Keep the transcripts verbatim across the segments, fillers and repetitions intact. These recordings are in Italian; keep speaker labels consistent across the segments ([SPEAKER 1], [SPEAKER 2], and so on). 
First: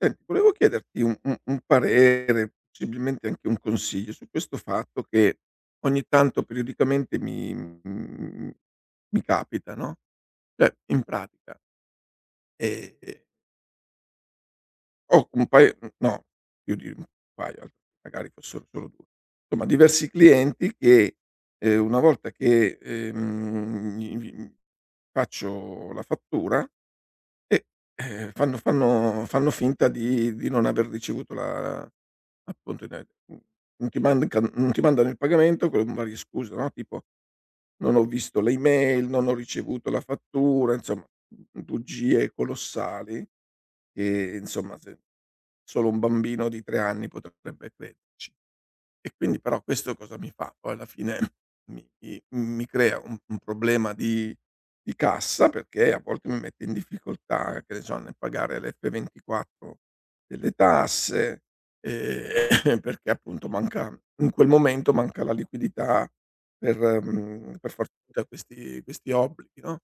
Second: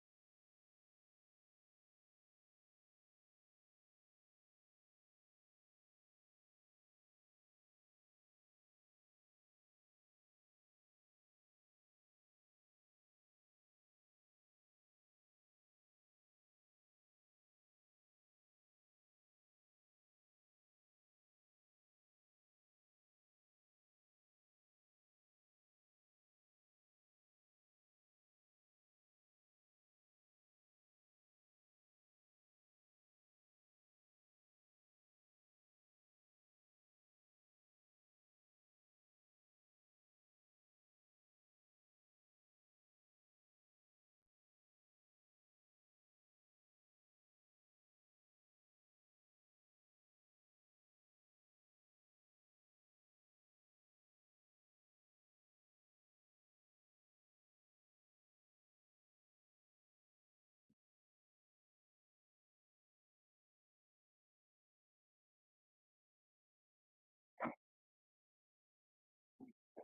[SPEAKER 1] Senti, volevo chiederti un un un parere, possibilmente anche un consiglio su questo fatto che ogni tanto periodicamente mi mhmm, mi capita, no, cioè in pratica, ehm, ho un paio no, più di un paio, magari fossero solo due, insomma diversi clienti che, ehm, una volta che, ehm, gli gli faccio la fattura e, ehm, fanno fanno fanno finta di di non aver ricevuto la appunto i de mhmm, non ti mancan non ti mandano il pagamento con varie scuse, no, tipo: "Non ho visto le email, non ho ricevuto la fattura", insomma, mhmm, bugie colossali che, insomma, se solo un bambino di tre anni potrebbe crederci. E quindi però questo cosa mi fa? Poi alla fine mi mi mi crea un un problema di di cassa, perché a volte mi mette in difficoltà, che ne so, nel pagare l'F ventiquattro delle tasse, ehm, perché appunto manca in quel momento manca la liquidità per mhmm, per far fronte a questi questi obblighi, no,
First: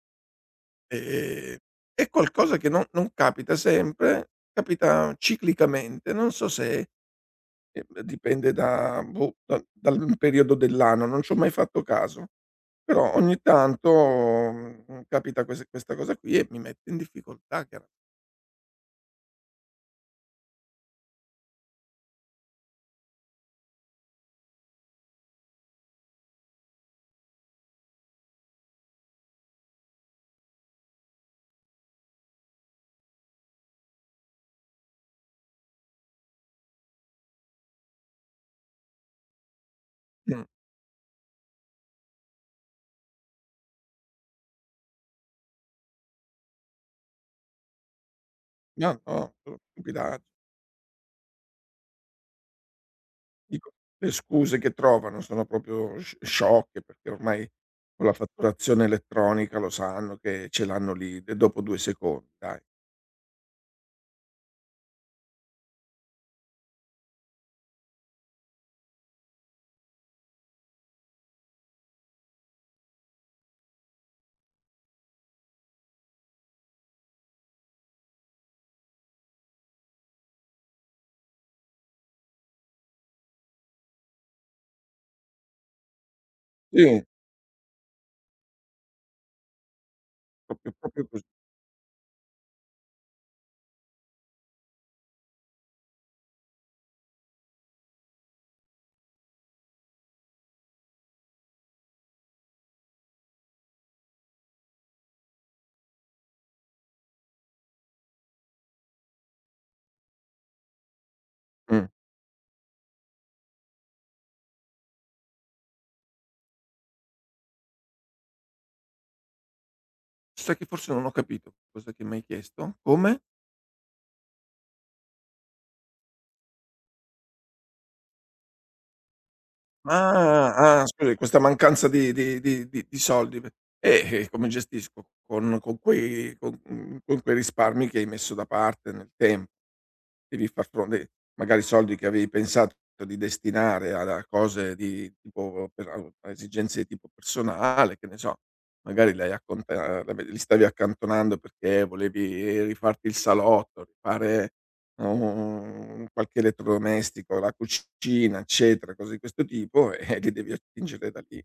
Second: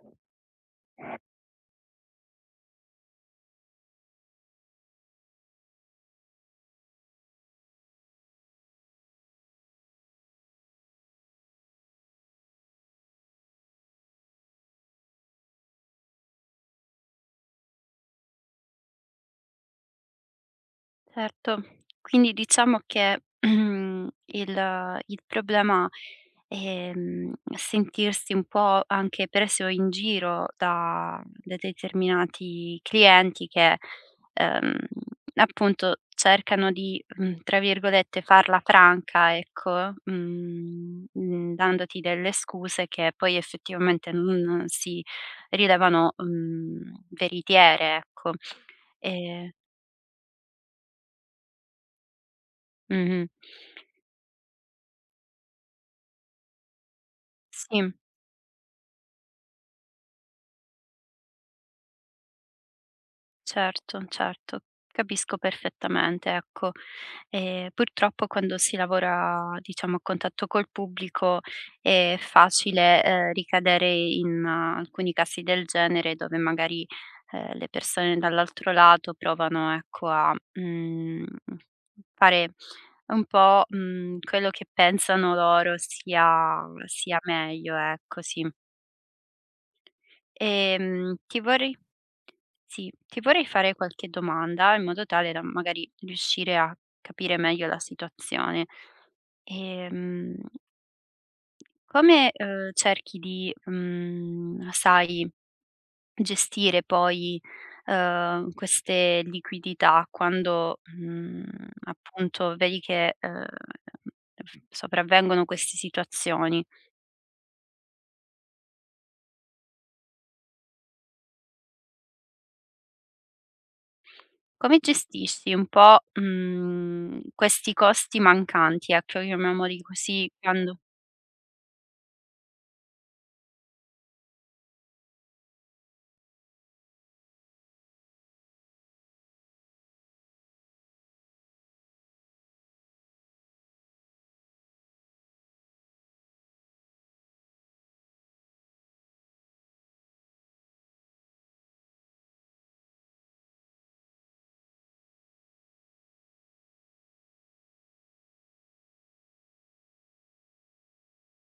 [SPEAKER 1] ehm, è qualcosa che non non capita sempre, capita ciclicamente, non so se ehm, dipende da boh, da dal periodo dell'anno, non c'ho mai fatto caso, però ogni tanto, mhmm, capita quest questa cosa qui e mi mette in difficoltà chiara.
[SPEAKER 2] Certo. Quindi diciamo che, mhmm, il il problema è, mhmm, sentirsi un po' anche preso in giro da da determinati clienti che, ehm, appunto cercano di, mhmm, tra virgolette, "farla franca", ecco,
[SPEAKER 1] Mh.
[SPEAKER 2] mhmm, mhmm, dandoti delle scuse che poi effettivamente non si rilevano, mhmm, veritiere, ecco.
[SPEAKER 1] No, no,
[SPEAKER 2] Ehm
[SPEAKER 1] sono stupidaggi.
[SPEAKER 2] mh-mh.
[SPEAKER 1] Dico, le scuse che trovano sono proprio sci sciocche, perché ormai
[SPEAKER 2] Sì,
[SPEAKER 1] con la fatturazione elettronica lo sanno che ce l'hanno lì d dopo due secondi, dai.
[SPEAKER 2] certo, certo. Capisco perfettamente, ecco. Ehm, purtroppo quando si lavora, diciamo, a contatto col pubblico è facile, ehm, ricadere in eh, alcuni casi del genere dove magari, ehm, le persone dall'altro lato provano, ecco, a, mhmm, fare un po', mhmm, quello che pensano loro sia
[SPEAKER 1] Sì,
[SPEAKER 2] sia meglio, ecco, sì.
[SPEAKER 1] proprio proprio
[SPEAKER 2] Ehm,
[SPEAKER 1] così.
[SPEAKER 2] ti vorrei sì, Ti vorrei fare qualche domanda in modo tale da magari riuscire a capire meglio la situazione. Ehm, Come, uhm, cerchi di, mhmm, sai, gestire poi, uhm, queste liquidità quando, mhmm,
[SPEAKER 1] Mh.
[SPEAKER 2] appunto vedi che, uhm, sopravvengono queste situazioni?
[SPEAKER 1] Sai che forse non ho capito cosa ti ho mai chiesto? Come?
[SPEAKER 2] Come gestisci un po', mhmm, questi costi mancanti, ecco, chiamiamoli così, quando
[SPEAKER 1] Ah, ah, scusi, questa mancanza di di di di di soldi p eh, e come gestisco? Con con quei con mhmm, con quei risparmi che hai messo da parte nel tem devi far fronte magari soldi che avevi pensato di destinare ad a cose di tipo per a a esigenze di tipo personale, che ne so, magari li hai acconta la li stavi accantonando perché volevi rifarti il salotto, rifare un qualche elettrodomestico, la cucina, eccetera, cose di questo tipo e li devi attingere da lì.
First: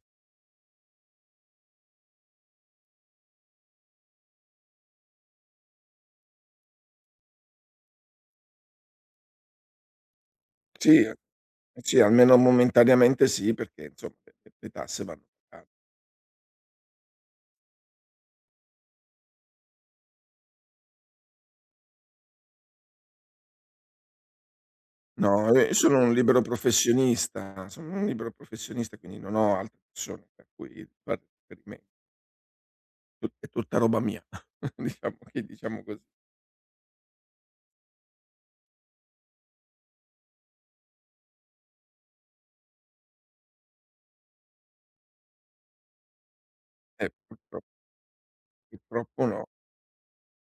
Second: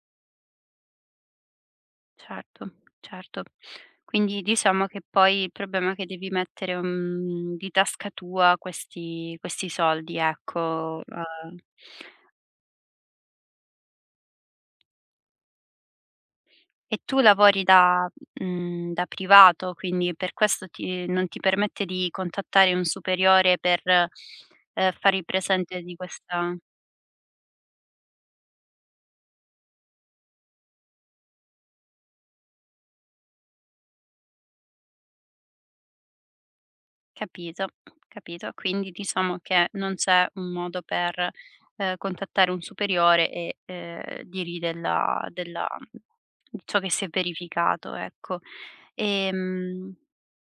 [SPEAKER 2] certo, certo. Quindi diciamo che poi il problema è che devi mettere, mhmm, di tasca tua questi questi soldi, ecco,
[SPEAKER 1] Sì,
[SPEAKER 2] uhm,
[SPEAKER 1] sì, almeno momentaneamente sì, perché insomma le le tasse vanno pa.
[SPEAKER 2] e tu lavori da mhmm, da privato, quindi per questo ti non ti permette di contattare un superiore per, ehm, fargli
[SPEAKER 1] No, ehm, io
[SPEAKER 2] presente di
[SPEAKER 1] sono un libero
[SPEAKER 2] questa.
[SPEAKER 1] professionista, sono un libero professionista, quindi non ho altre persone per cui far riferime tut è tutta roba mia, diciamo che diciamo così.
[SPEAKER 2] Capito, capito. Quindi diciamo che non c'è un modo per, ehm, contattare un superiore e, ehm, dirgli della della di ciò che si è
[SPEAKER 1] Eh, purtro
[SPEAKER 2] verificato, ecco.
[SPEAKER 1] purtroppo no.
[SPEAKER 2] Ehm,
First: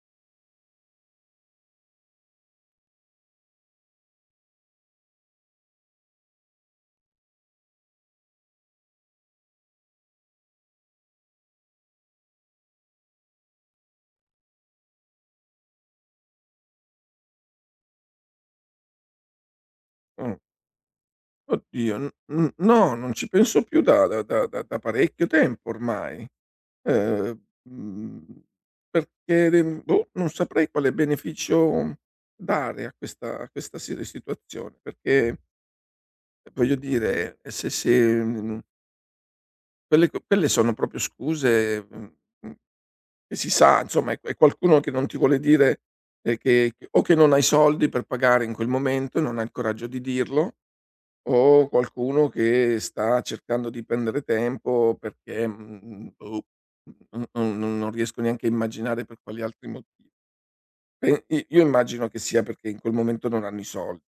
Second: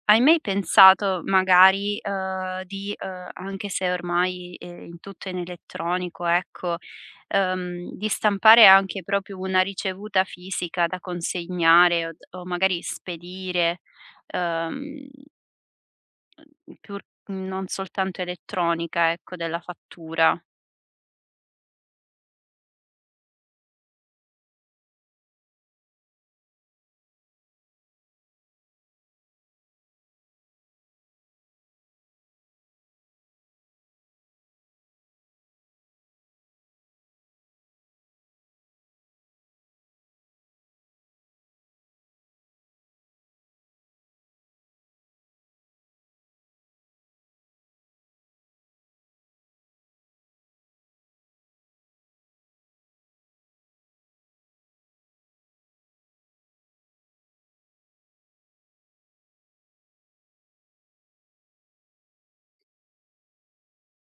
[SPEAKER 2] Hai mai pensato magari, uhm, di uhm, anche se ormai, ehm, tutto è in elettronico, ecco, uhm, di stampare anche proprio una ricevuta fisica da consegnare o d o magari spedire? Uhm Mhmm, Più non soltanto elettronica, ecco, della
[SPEAKER 1] Mh.
[SPEAKER 2] fattura.
[SPEAKER 1] Oddio, n n no, non ci penso più da da da da da parecchio tempo ormai, ehm, mhmm, perché, ehm, boh, non saprei quale beneficio dare a questa a questa si situazione, perché voglio dire, se se, mhmm. Quelle co quelle sono proprio scuse, mhmm, mhmm, che si sa insomma è è qualcuno che non ti vuole dire, ehm, che che o che non ha i soldi per pagare in quel momento e non ha il coraggio di dirlo, o qualcuno che sta cercando di prendere tempo perché, mhmm, boh, n non non non riesco neanche a immaginare per quali altri motivi. E i io immagino che sia perché in quel momento non hanno i soldi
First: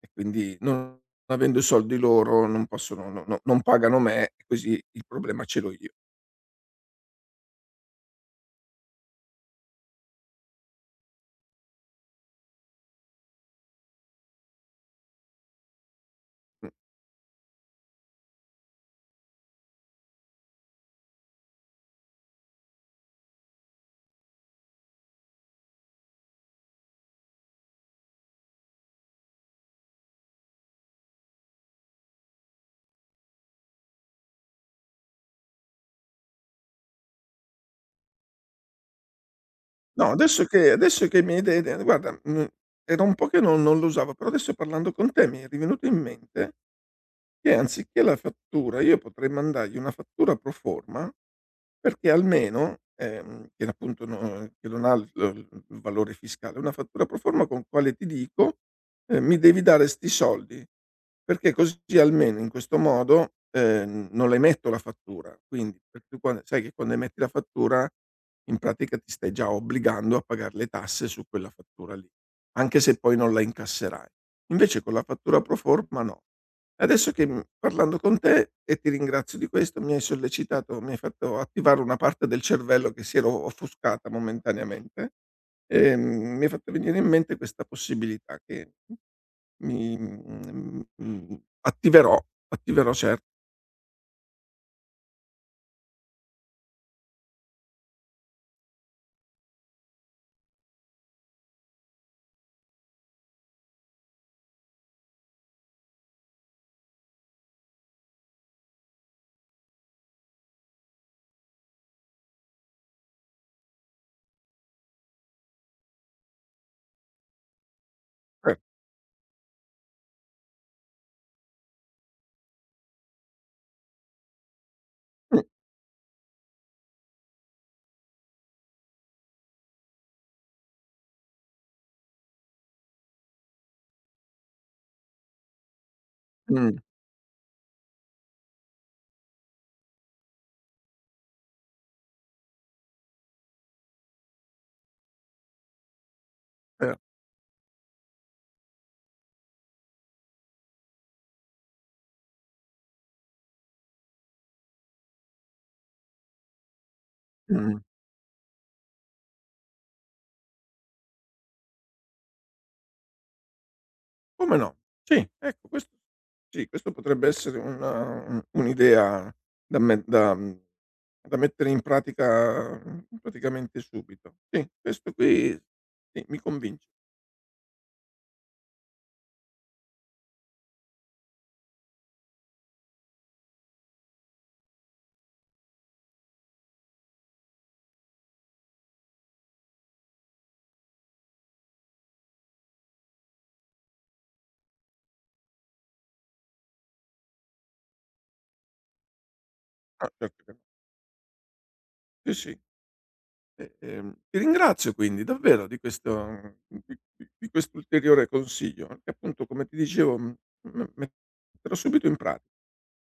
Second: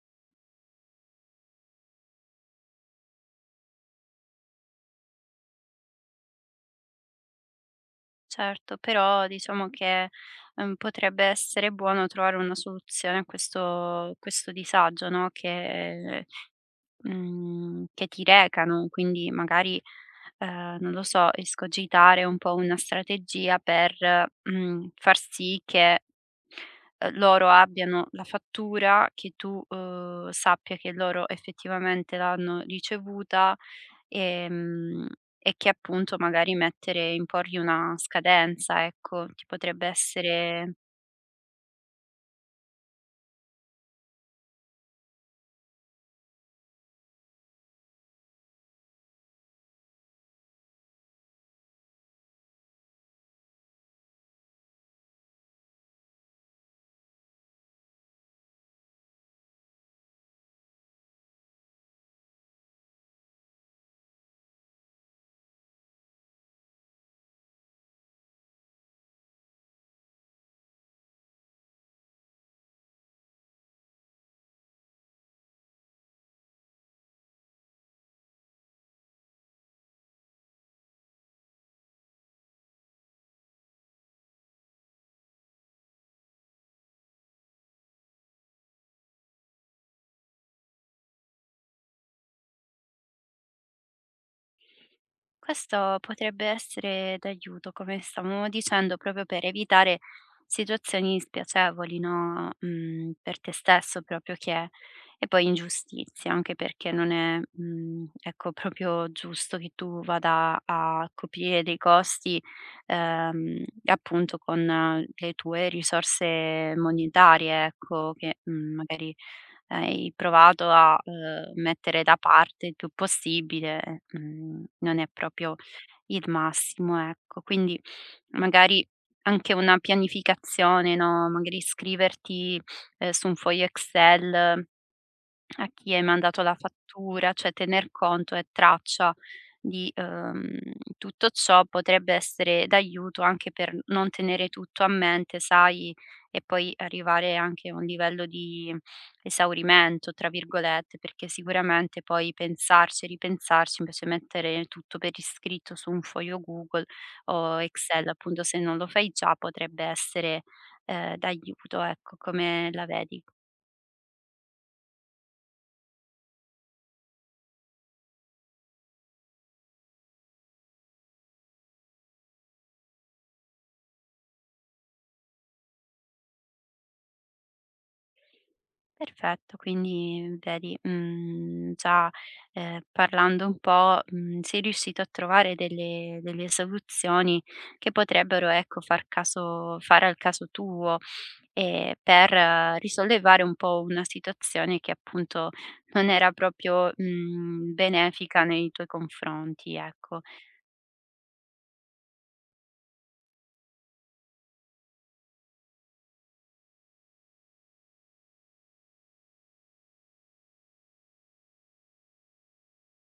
[SPEAKER 1] e quindi non avendo i soldi loro non possono no no non pagano me e così il problema ce l'ho io. Mh.
[SPEAKER 2] Certo, però diciamo che, uhm, potrebbe essere buono trovare una soluzione a questo questo disagio, no, che Mhmm, che ti recano, quindi magari, ehm, non lo so, escogitare un po' una strategia per, mhmm, far sì che, ehm, loro abbiano la fattura, che tu, uhm, sappia che loro effettivamente l'hanno ricevuta, ehm, e che appunto magari mettere imporgli una scadenza, ecco. Ci potrebbe
[SPEAKER 1] No, adesso che
[SPEAKER 2] essere.
[SPEAKER 1] adesso che mi hai de de guarda, mhmm, era un po' che non non lo usavo, però adesso parlando con te mi è rivenuto in mente che anziché la fattura io potrei mandargli una fattura pro forma, perché almeno ehm, che appunto no che non ha il il valore fiscale, una fattura pro forma con quale ti dico: "Ehm, mi devi dare 'sti soldi", perché così almeno in questo modo, ehm, non la emetto la fattura. Quindi perché tu quan sai che quando emetti la fattura, in pratica ti stai già obbligando a pagar le tasse su quella fattura lì, anche se poi non la incasserai. Invece con la fattura pro forma no. Adesso che, mhmm, parlando con te, e ti ringrazio di questo, mi hai sollecitato mi hai fatto attivare una parte del cervello che si era o offuscata momentaneamente, ehm, mi hai fatto venire in mente questa possibilità che mi mhmm, mhmm, attiverò, attiverò cer
[SPEAKER 2] Questo potrebbe essere d'aiuto, come stavamo dicendo, proprio per evitare situazioni spiacevoli, no, mhmm, per te stesso proprio che e poi ingiustizie, anche perché non è, mhmm, ecco, proprio giusto che tu vada a coprire dei costi, ehm, appunto con eh, le tue risorse monetarie, ecco, che,
[SPEAKER 1] cer
[SPEAKER 2] mhmm, magari hai provato a, uhm, mettere da parte il più possibile, mhmm, non è
[SPEAKER 1] mh,
[SPEAKER 2] proprio il massimo, ecco. Quindi magari anche una pianificazione, no, magari scriverti, ehm, su un foglio Excel a chi hai mandato la
[SPEAKER 1] mh,
[SPEAKER 2] fattura, cioè tener conto e traccia di, uhm, tutto ciò potrebbe essere d'aiuto anche per non tenere tutto a mente, sai, e poi
[SPEAKER 1] eh,
[SPEAKER 2] arrivare anche a un livello di "esaurimento", tra virgolette, perché sicuramente poi pensarci e ripensarci, invece mettere tutto per iscritto su un foglio Google o
[SPEAKER 1] mh.
[SPEAKER 2] Excel, appunto, se non lo fai già, potrebbe essere, ehm, d'aiuto, ecco. Come la vedi?
[SPEAKER 1] Come no? Sì, ecco questo sì, questo potrebbe essere una un un'idea da me da mhmm da mettere in pratica, mhmm, praticamente subito. Sì, questo qui sì, mi convince.
[SPEAKER 2] Perfetto, quindi vedi, mhmm, già, ehm, parlando un po', mhmm, sei riuscito a trovare delle delle soluzioni che potrebbero, ecco, far caso fare al caso tuo, ehm, per eh, risollevare un po' una situazione che appunto non era proprio, mhmm, benefica nei tuoi confronti,
[SPEAKER 1] Ah,
[SPEAKER 2] ecco.
[SPEAKER 1] certo che no. Sì, sì. E, ehm, ti ringrazio quindi davvero di questo mhmm, di di di quest'ulteriore consiglio, perché appunto come ti dicevo, mhmm, m metterò subito in prati.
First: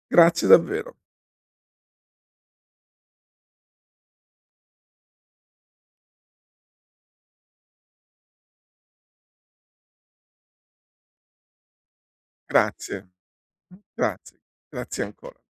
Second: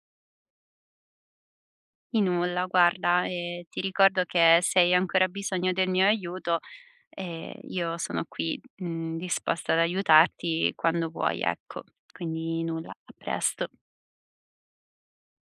[SPEAKER 1] Grazie davvero.
[SPEAKER 2] Di nulla, guarda, ehm, ti ricordo che se hai ancora bisogno del mio aiuto. Ehm, io sono qui, mhmm, disposta ad aiutarti quando vuoi, ecco. Quindi nulla,
[SPEAKER 1] Grazie.
[SPEAKER 2] a presto.
[SPEAKER 1] Grazie. Grazie ancora.